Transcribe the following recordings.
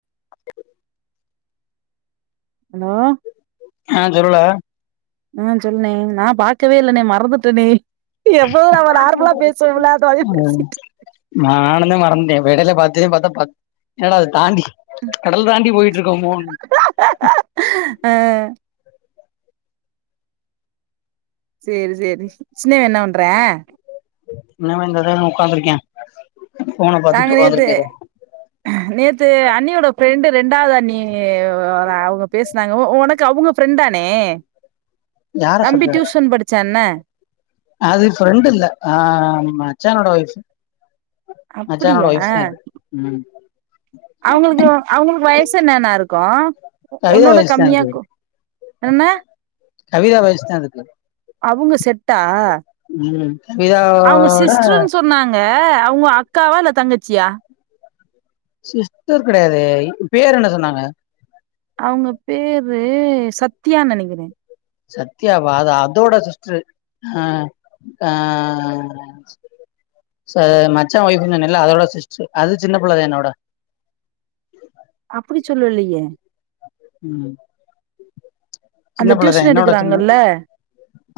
[inaudible] Hello ஆ சொல்லுடா ஆ சொல்னே நான் பாக்கவே இல்லனே மறந்துட்டேனே எப்பவும் நம்ம நார்மலா பேசுவோமில்ல அந்த மாரி பேசிட்டன் வெடல பாத்திது பாத்தா பத் என்னடா இது தாண்டி கடல் தாண்டி போயிட்டு இருக்கோமோ ஆ செரி செரி சின்னவ என்ன பண்றா இன்னா பண்றதுனு ஒக்காந்திருக்கா நாங்க நேத்து நேத் து அண்ணியோட ஃபிரெண்டு ரெண்டாவது அண்ணி அவுங்க பேசனாங்க ஒனக்கு அவுங்க ஃபிரெண்டானே யார தம்பி சொல்ற டியூஷன் படிச்சான்ன அது ஃபிரண்டு இல்ல ஆ மச்சானோட ஒய்ஃப் மச்சானோட அப்டியா ஒயிஃப் தா இது ம் அவங்களுக்கு அவங்களுக்கு வயசு என்னண்ணா இருக்கும் ஒ கவிதா ஒன்னவுட வயசு தா கம்மியா அதுக்கு கு என்னா கவிதா வயசு தான் அதுக்கு அவுங்க செட்டா ம் கவிதா ஓட ஆ அவுங்க அக்காவா இல்ல தங்கச்சியா? சிஸ்டர் கெடையாதே இ பேர் என்ன சொன்னாங்க? அவங்க பேரு சத்யான்னு நெனக்கிறே. சத்யாவா? அது அதோட சிஸ்டரு. ஆ ஆ செ மச்சா ஒய்ஃபுனுன்னல்ல அதோட சிஸ்டரு அது சின்ன பிள்ளதா என்னவிட. அப்டி சொல்லலையே. ம் சின்ன அந்த பிள்ளதே டியூஷன் என்னவிட சின்ன எடுக்குறாங்கல்ல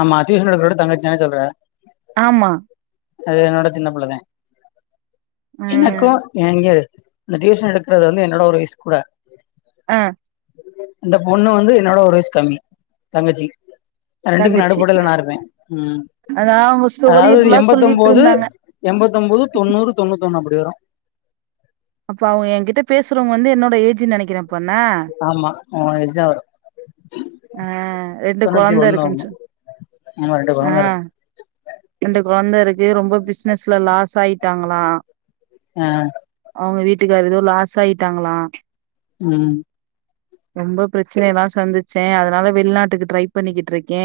ஆமா டியூசன் எடுக்கிறதோட தங்கச்சிதான சொல்ற ஆமா அது என்னவிட சின்ன பிள்ளதே. அ எனக்கு எங்க அந்த டியூஷன் எடுக்கறது வந்து என்னவிட ஒரு வயசு கூட. ஆ அந்த பொண்ணு வந்து என்னவிட ஒரு வயசு கம்மி தங்கச்சி அ ரெண்டுக்கு தங்கச்சி நடுப்படையில நா இருப்பே ம் அதா அவங்க ஸ்டோரிய அதாவது ஃபுல்லா எம்பத்தொம்போது சொல்லிட்ருந்தாங்க எம்பத்தொம்போது தொண்ணூறு தொண்ணூத் தொன்னு அப்டி வரு. சின்னு நெனைக்கிறே. அப்ப என்ன ஆமா ஆ எச்சா வரு ஆ ரெண்டு தொண்ணூத்தி கொழந்த ஒண்ணு ஆமா இருக்குன்ச்சு ஆமா ரெண்டு ஆ கொழந்த இருக்கு ரெண்டு கொழந்த இருக் கு ரொம்ப பிசினஸ்ல லாஸ் ஆயி ட்டாங்களா ஆ அவுங்க வீட்டுக்கார் ஏதோ லாஸ் ஆயிட்டாங்களா. ம் ரொம்ப பிரச்சனை எல்லா சந்திச்சே அதனால வெளிநாட்டுக்கு ட்ரை பண்ணிக்கிட்டு இருக்கே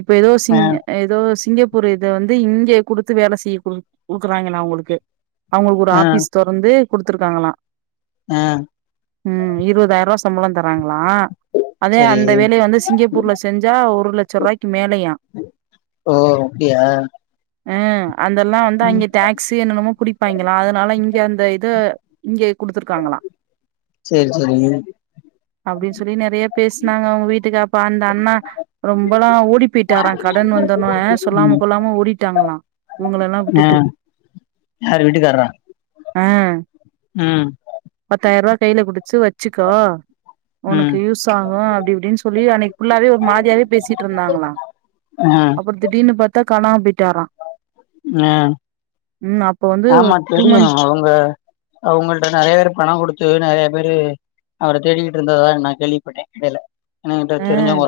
இப்ப எதோ ஆ சிங் எதோ சிங்கப் பூரு ஒத வந்து இங்க குடுத்து வேல செய்ய கு குடுக்குறாங்களா அவுங்களுக்கு அவுங்களுக்கு ஒரு ஆ ஆபீஸ் தொறந்து குடுத்துருக்காங்களா ஆ ம் இருவதாயர்ரூவா சம்பளந் தராங்க களா அதே சரி அந்த வேலைய வந்து சிங்கப்பூர்ல செஞ்சா ஒரு லட்ச ரூவாய்க்கி மேலயா ஓ அப்டியா ஆ அந்தெல்லா வந்து ம் அங்க டேக்ஸு என்னன்னமோ புடிப் பாய்ங்களா அதனால இங்க அந்த இத இங்க குடுத்துருக்காங்களா சேரி சேரி அப்டின்னு சொல்லி நெறைய பேசுனாங்க அவங்க வீட்டுக்கா அப்ப அந்த அண்ணா ரொம்பெலா ஓடி போயிட்டாரா கடன் வந்தவுன்னே சொல்லாம ம் கொல்லாம ஓடிட்டாங்களா. இவங்களெல்லா ஆ விட்டுட்டு யாரு வீட்டுக்காரரா? ஆ ம் பத்தாயர்ருவா கைல குடிச்சு வச் சுக்கோ ம் உனக்கு யூஸ் ஆகு அப்டி இப்டின்னு சொல்லி அன்னைக்கி ஃபுல்லாவே ஒரு மாதிரியாவே பேசிட்டு இருந்தாங்களா. ஆ அப்புற திடீர்னு பாத்தா காணாம போய் ஆ ம் அப்ப வந்து ஆமா டூ தெரியு மந்த் அவங்க அவங்கள்ட்ட நெறைய பேரு பணோ குடுத்து நெறைய பேரு அவர தேடிக்கிட்டு இருந்ததா நா கேள்விப்பட்டே கடைல ம்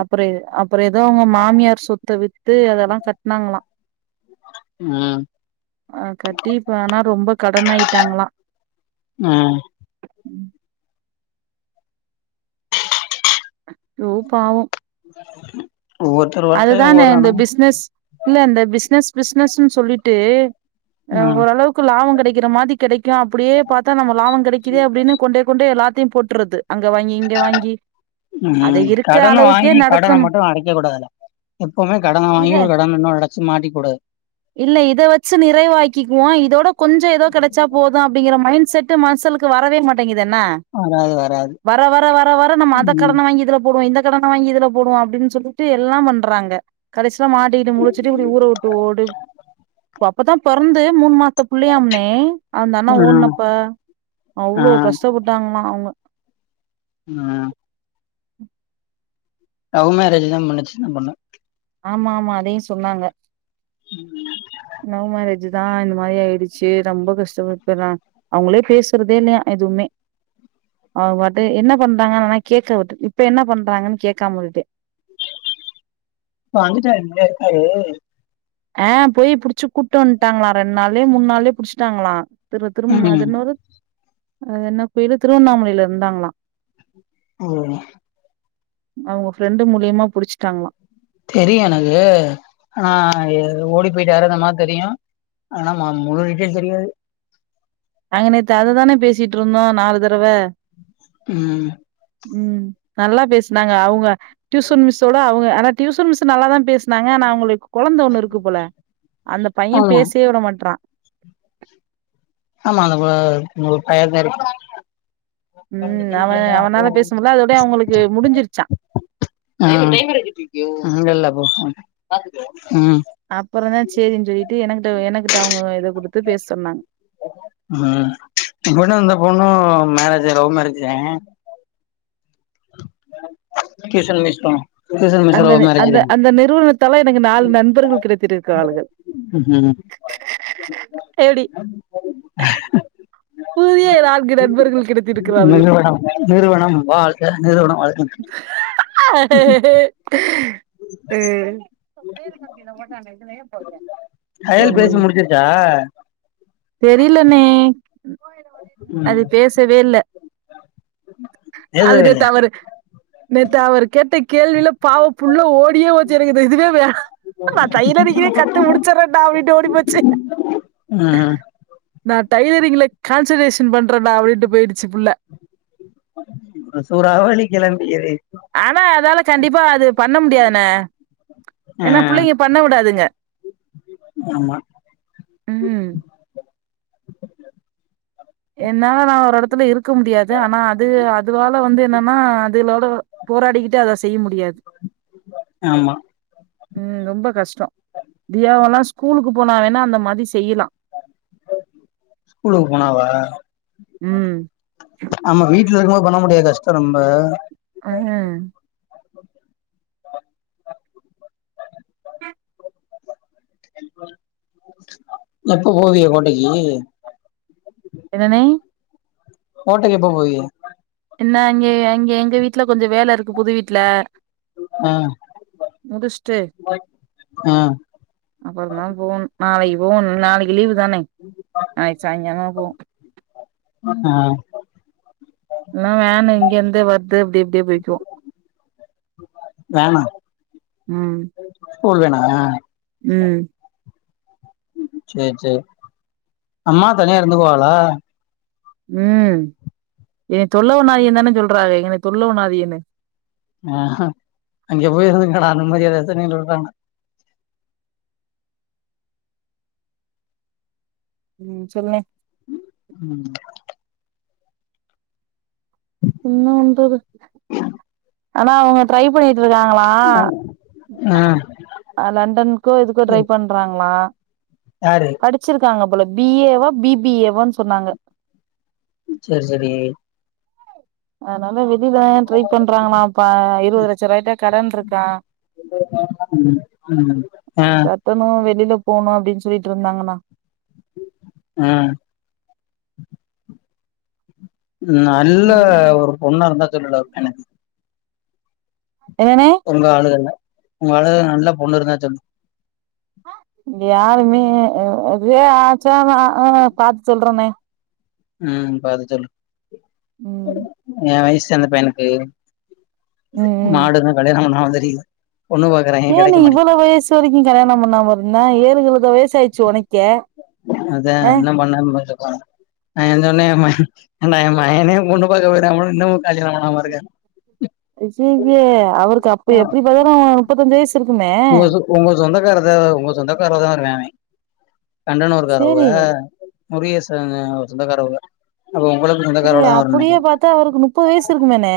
அப்புற அப்புற எதோ அவங்க மாமியார் சொத்த வித்து அதெல்லா கட்னாங்களா. ம் ஆ கட்டி இப்ப ஆனா ரொம்ப கடன் ஆயிட்டாங்களா ம் ம் ஐயோ பாவோ ஒவ்வொருத்தர் வாழ்க்கையு அதுதானே ஒவ்வொரு அந்த பிசினஸ் இல்ல அந்த பிசினஸ் பிசினஸ்ன்னு சொல்லிட்டு ஆ ம் ஓரளவுக்கு லாபோ கெடைக்கிற மாரி கெடைக்கு அப்படியே பாத்தா நம்ம லாபோ கெடைக்குதே அப்டின்னு கொண்டே கொண்டே எல்லாத் தையு போட்டுறது அங்க வாங்கி இங்க வாங்கி அத ம் இருக்க அளவுக்கே நடத்தணு கூடாது எல்லா எப்பவுமே கடன வாங்கி இல்ல ஒரு கடன இன்னொரு கட ச்சு மாட்டிக்க கூடாது இல்ல இத வச்சு நிறைவாக்கிக்குவோ இதவிட கொஞ்சோ எதோ கெடைச்சா போது அப்டிங்கிற மைண்ட் செட் டு மனுசங்ளுக்கு வரவே மாட்டேங்கு துன்னா வராது வராது வர வர வர வர நம்ம அந்த ம் கடன வாங்கி இதுல போடுவோ இந்த கடன வாங்கி இதுல போடுவோ அப்டின்னு சொல்லிட்டு எல்லாம் பண்றாங்க கடைசி ல மாட்டிக்கிட்டு முழிச்சுட்டு இப்டி ஊர விட்டு ஓடி அப்பதா பொறந்து மூணு மாச த்து புள்ளையாம்ண்ணே அந்த அண்ணா ம் ஓடுனப்ப ஆ அவ்ளோ கஷ்டப்பட்டாங்களா அவுங்க. ஆ லவ் மேரேஜ்தா பண்ணுச்சு அந்த பொண்ணு. ஆமா ஆமா அதையு சொன்னாங்க. ம் அதா இந்த மாரி ஆயிடுச்சு ரொம்ப கஷ்டப்பட்ட நா அவங்களே பேசுறதே இல்லையா எதுவுமே அவங்க பாட்டு என்ன பண்றாங்கன்னு நா கேக்க விட்டு இப்ப என்ன பண்றாங்கன்னு கேக்காம விட்டே இப்ப வந்துட்டாரு இங்கதா இருக்காரு ஆ போய் புடிச்சு கூப்ட்டு வன்ட்டாங்களா ரெண்டு நாள்ளயோ மூணு நாள்ளயோ புடிச்சுட்டாங்களா திரு திரும் அது ம் என்ன ஊரு? அது என்ன கோயிலு திருவண்ணாமலையில இருந்தாங்களா. ஓ அவங்க ஃபிரண்டு மூலியமா புடிச்சிட்டாங்களா. தெரியு எனக்கு ஆனா ஓடி இது போயிட்டாருங்கற மார தெரியு ஆனா ம முழு டீட்டெய்ல் தெரியாது. நாங்க நேத்து அததான பேசிட்டு இருந்தோ நாலு தடவ ம் ம் நல்லா பேசுனாங்க அவுங்க டியூசன் மிஸ்சோட அவங்க ஆனா டியூஷன் மிஸ்ஸு நல்லாதா பேசு னாங்க ஆனா அவுங்களுக்கு கொழந்த ஒண்ணு இருக்கு போல அந்த பைய ஆமா பேசவே விட மாட்றா. ஆமா அது ஆ அவுங்களுக்கு கொழந்த இருக்கு. ஆ ம் அவ அவனால பேச முடில அதோடயே அவுங்களுக்கு முடிஞ்சிருச்சா அவங்கல்ல ஓஹோ அப்புறம்தா சேரின்னு சொல்லிட்டு எனக்கிட்ட எனக்கிட்ட அவங்க இத குடுத்து பேச சொன்னாங்க. ஆ ஹா [unintelligible] இருந்த பொண்ணும் மேரே ஜ் லவ் மேரேஜுதே. டியூசன் மிஸ்ஸு அந்தந்த அந்த அந்த நிறுவனத்தால எனக்கு நாலு நண்பர்கள் கிடைத்திருக்காளுகள் ம் எப்டி புதிய நான்கு நண்பர்கள் கிடைத்திருக்கிறார்கள் நிறுவனம் நிறுவனம் வாழ்க நிறுவனம் வாழ்க ஏ அதே கயல் பேசி மாரி முடிச்சிருச்சா தெரியலண்ணே. ம் அது பேசவே இல்ல. அது பேசவே நேத்து இல்லையா அவர் நேத்து அவர் கேட்ட கேள்வில பாவ புள்ள ஓடி யே போச்சு எனக்கு இந்த இதுவே வேணா நா டைலரிங்கே கத்து முடிச்சர்றே நா அப்டினுட்டு ஓடி போயிர்ச்சு. ம் நா டைல ரிங்ல கான்சென்ட்ரேஷ ன் பண்ற நா அப்டின்ட்டு போயிடுச்சு புள்ள அ சூறாவளி கெளம்பியிரு ஆனா அதால கண்டிப்பா அது பண்ண முடியாதுண்ணே ஆ ஏன்னா புள்ளைங்க பண்ண விடாதுங்க. ஆமா உ என்னால நா ஒரு எடத்துல இருக்க முடியாது ஆனா அது அதுவால அது வந்து என்னன்னா அதுலோட போராடிக்கிட்டு அத செய்ய முடியாது ஆமா உ ரொம்ப கஷ்டோ தியாவல்லா ஸ்கூலுக்கு போனா வேணா அந்த மாதி செய்யலா ஸ்கூலுக்கு போனாவா உ ஆமா வீட்ல இருக்கும்போது பண்ண முடியாது கஷ்டோ ரொம்ப ஆஹே எப்ப போவிய கோட்டக்கி என்னனே கோட்டைக்கி எப்போ போவிய என்ன அங்க அங்க எங்க வீட்ல கொஞ்ச வேல இருக்கு புது வீட்ல ஆ முடிச்ட்டு ஆ அப்புறந்தாபோவணு நாளைக்கு போவணு நாளைக்கு லீவு தானே நாளைக்கு சாய்ங்காலோ போவு ஆ [unintelligible] வேனு இங்கிருந்தே வருது அப்டிப்டியே போய்கிவோ வேணா உ போல்வேணா ஆ உ சேரி சேரி அம்மா தனியா இருந்து குவாகலா உ ஏ தொல்ல பன்னாதியே தான சொல்றாங்க எங்கள தொல்லவன்நாதியனு ஆ ஹ அங்க போயி இருந்துங்கடா அந்த மாரி [unintelligible] விடுறாங்க உ சொல்லுனே உ உ இன்னுவந்து ஆனா அவங்க ட்ரை பண்ணிட்டு ருக்காங்களா ஆ அ லண்டனுக்கோ இதுக்கோ ட்ரை பண்றாங்களா யாரு படிச்சிருக்காங்கப் போல பி ஏவா பி பி ஏவோ சொன்னாங்க செர் செரி ஆனால வெ [unintelligible] ல டிரை பண்றாங்களாம்பா இருவது லட்ச ரூவாய்ட்ட கடன் இருக்கா ம் ம் ஆ கட்டணு வெளில போணு அப்டினு சொல்லிட்டிருந்தாங்கன்ணா ஆ உ நல்ல ம் ஒரு பொண்ணா இருந்த சொல்லுல [unintelligible] என்னண்ணே உங்க ஆளுகல்ல உங்க ஆளுலல்ல நல்ல பொண்ணு இருந்தா சொல் யாருமே இதே ஆச்சா ஆ பாத்து சொல்றேன்னே ம் பாத்து சொல்லு ம் எ வயசு அந்த பையனுக்கு மாடு [unintelligible] [unintelligible] ஏன் நீ இவ்வள வயசு வரைக்கும் கல்யாணம் பண்ணாம இருந்த ஏழு கழுத வயசாயிச் உனக்கே அதே பண்ணலாம்னு பாத்தே என் சொன்னே என்ம் என்னா என்ம்மா என்னையும் இன்னமும் கால்யாணம் பண்ணாம இருக்காரு [unintelligible] ஐய்யேயா அவரு ஹாஉங்க உங்க சொந்தக்காரராத உங்க சொந்தக்காரர்ரா தான் வருவா அவே கண்டன ஒரு கார அவ சேரி முருகச அவர் சொந்தக்கார அவங்க [unintelligible] சரி அப்படியே பாத்தா அவருக்கு நுப்பது வயசு இருக்கு மேனே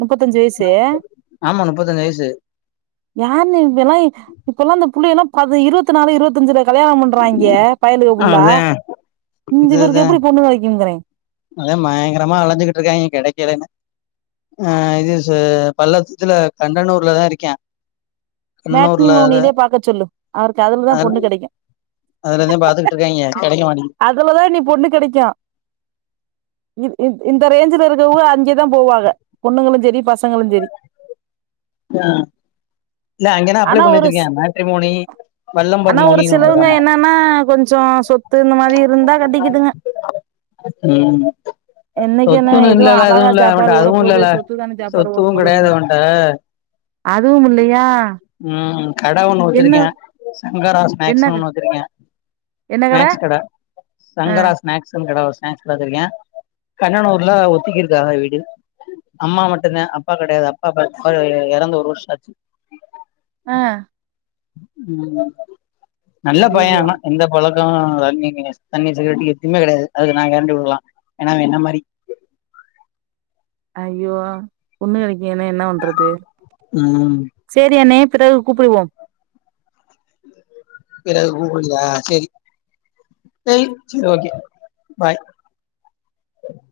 முப்பத்தஞ்சு வயசு ஆமா முப்பத்தஞ்சு வயசு யாருநூ இல்லா இப்பல்லா இந் புல்லிங்கள்ல பது இருவத்நாலு இருவத்தஞ்சு கல்யாணம் பண்றாங்க பயலுக புள்ளா அதா இந்த இவருக்கு எப்படி பொண்ணு கெடைக்கும்ங்கிறே அது பயங்கரமா அளைஞ்சகிட்டு இருக்காங்கிய அவன் கிடைக்கவே இல்ல அஹ் இது பல்லசுத்துல கண்டனூர்லதா இருக்கியா மேட்னி மோனிலய பாக்க சொல்லு அவருக்கு அதுலதா அதுல பொண்ணு கிடைக்கும் அதுலதா பாத்துக்கிட்டு இருக்காய்ங்க கெடைக்க அதுலதா நீ பொண்ணு கிடைக்கும் இ இ இந்த ரேஞ்சல இருக்கவங்க அங்கதா போவாங்க பொண்ணுங்களுஞ் செரி பசங்களுஞ் செரி ஹா இல்ல அங்கனா அப்ளை ஆனா பண்ண ஒரு ஸ் வச்சிருக்கேன் மேட்ரி மோனி வல்லம்பர் ஆனா ஒரு மோனனு சிலவங்க ஒண்ணுதமா என்னன்னா கொஞ்சோ சொத்து இந்த மாரி இருந்தா கட்டிக்கிதுங்க உம் என்னைக்கு என்ன சொத்துன்னு எதுவு இல்லல அழகா அதுவும் இல்ல சாப்பாடு அவன் ஓட அதுவும் போது இல்லல்ல சொத்து தான சாப்பாடு ஓட சொத்துவும் போது கிடையாது அப்டின்னு அவன்ட [unintelligible] அதுவும் இல்லயா உம் கட ஒன்னு வச்சிருக்கே சங்கரா என்ன ஸ்நாக்ஸ்னு ஒண்ணு வச்சிருக்கே ஸ்நாக்ஸ் கட ஆ சங்கரா ஸநாக்ஸ்னு கட ஒ ஹ சொல்லவந்ருக்கே கண்ணனூர்ல ஒத்திக்கு இருக்காங்க வீடு அம்மா மட்டு்தா அப்பா கிடையாது அப்பா [unintelligible] இறந்து ஒரு வருஷ ஆச் ஹ் உம் நல்ல பய ஐயையோ ஆன எந்த பழ ஆஆ தண்ணி கிண்ணேஸ் தண்ணி சிகிரெட் எதுவுமே கிடையாது அதுக்கு நான் கேரண்டி விடலாம் ஏன்னா அவ என்ன மாதிரி அய்யோ பொண்ணு அதைக் இன்னு என்ன பண்றது ம் தெ செரிஅண்ணே பிறகு கூப்பிடுவோம் குகுள் சரி ச சரி ஓகே பாய் [unintelligible]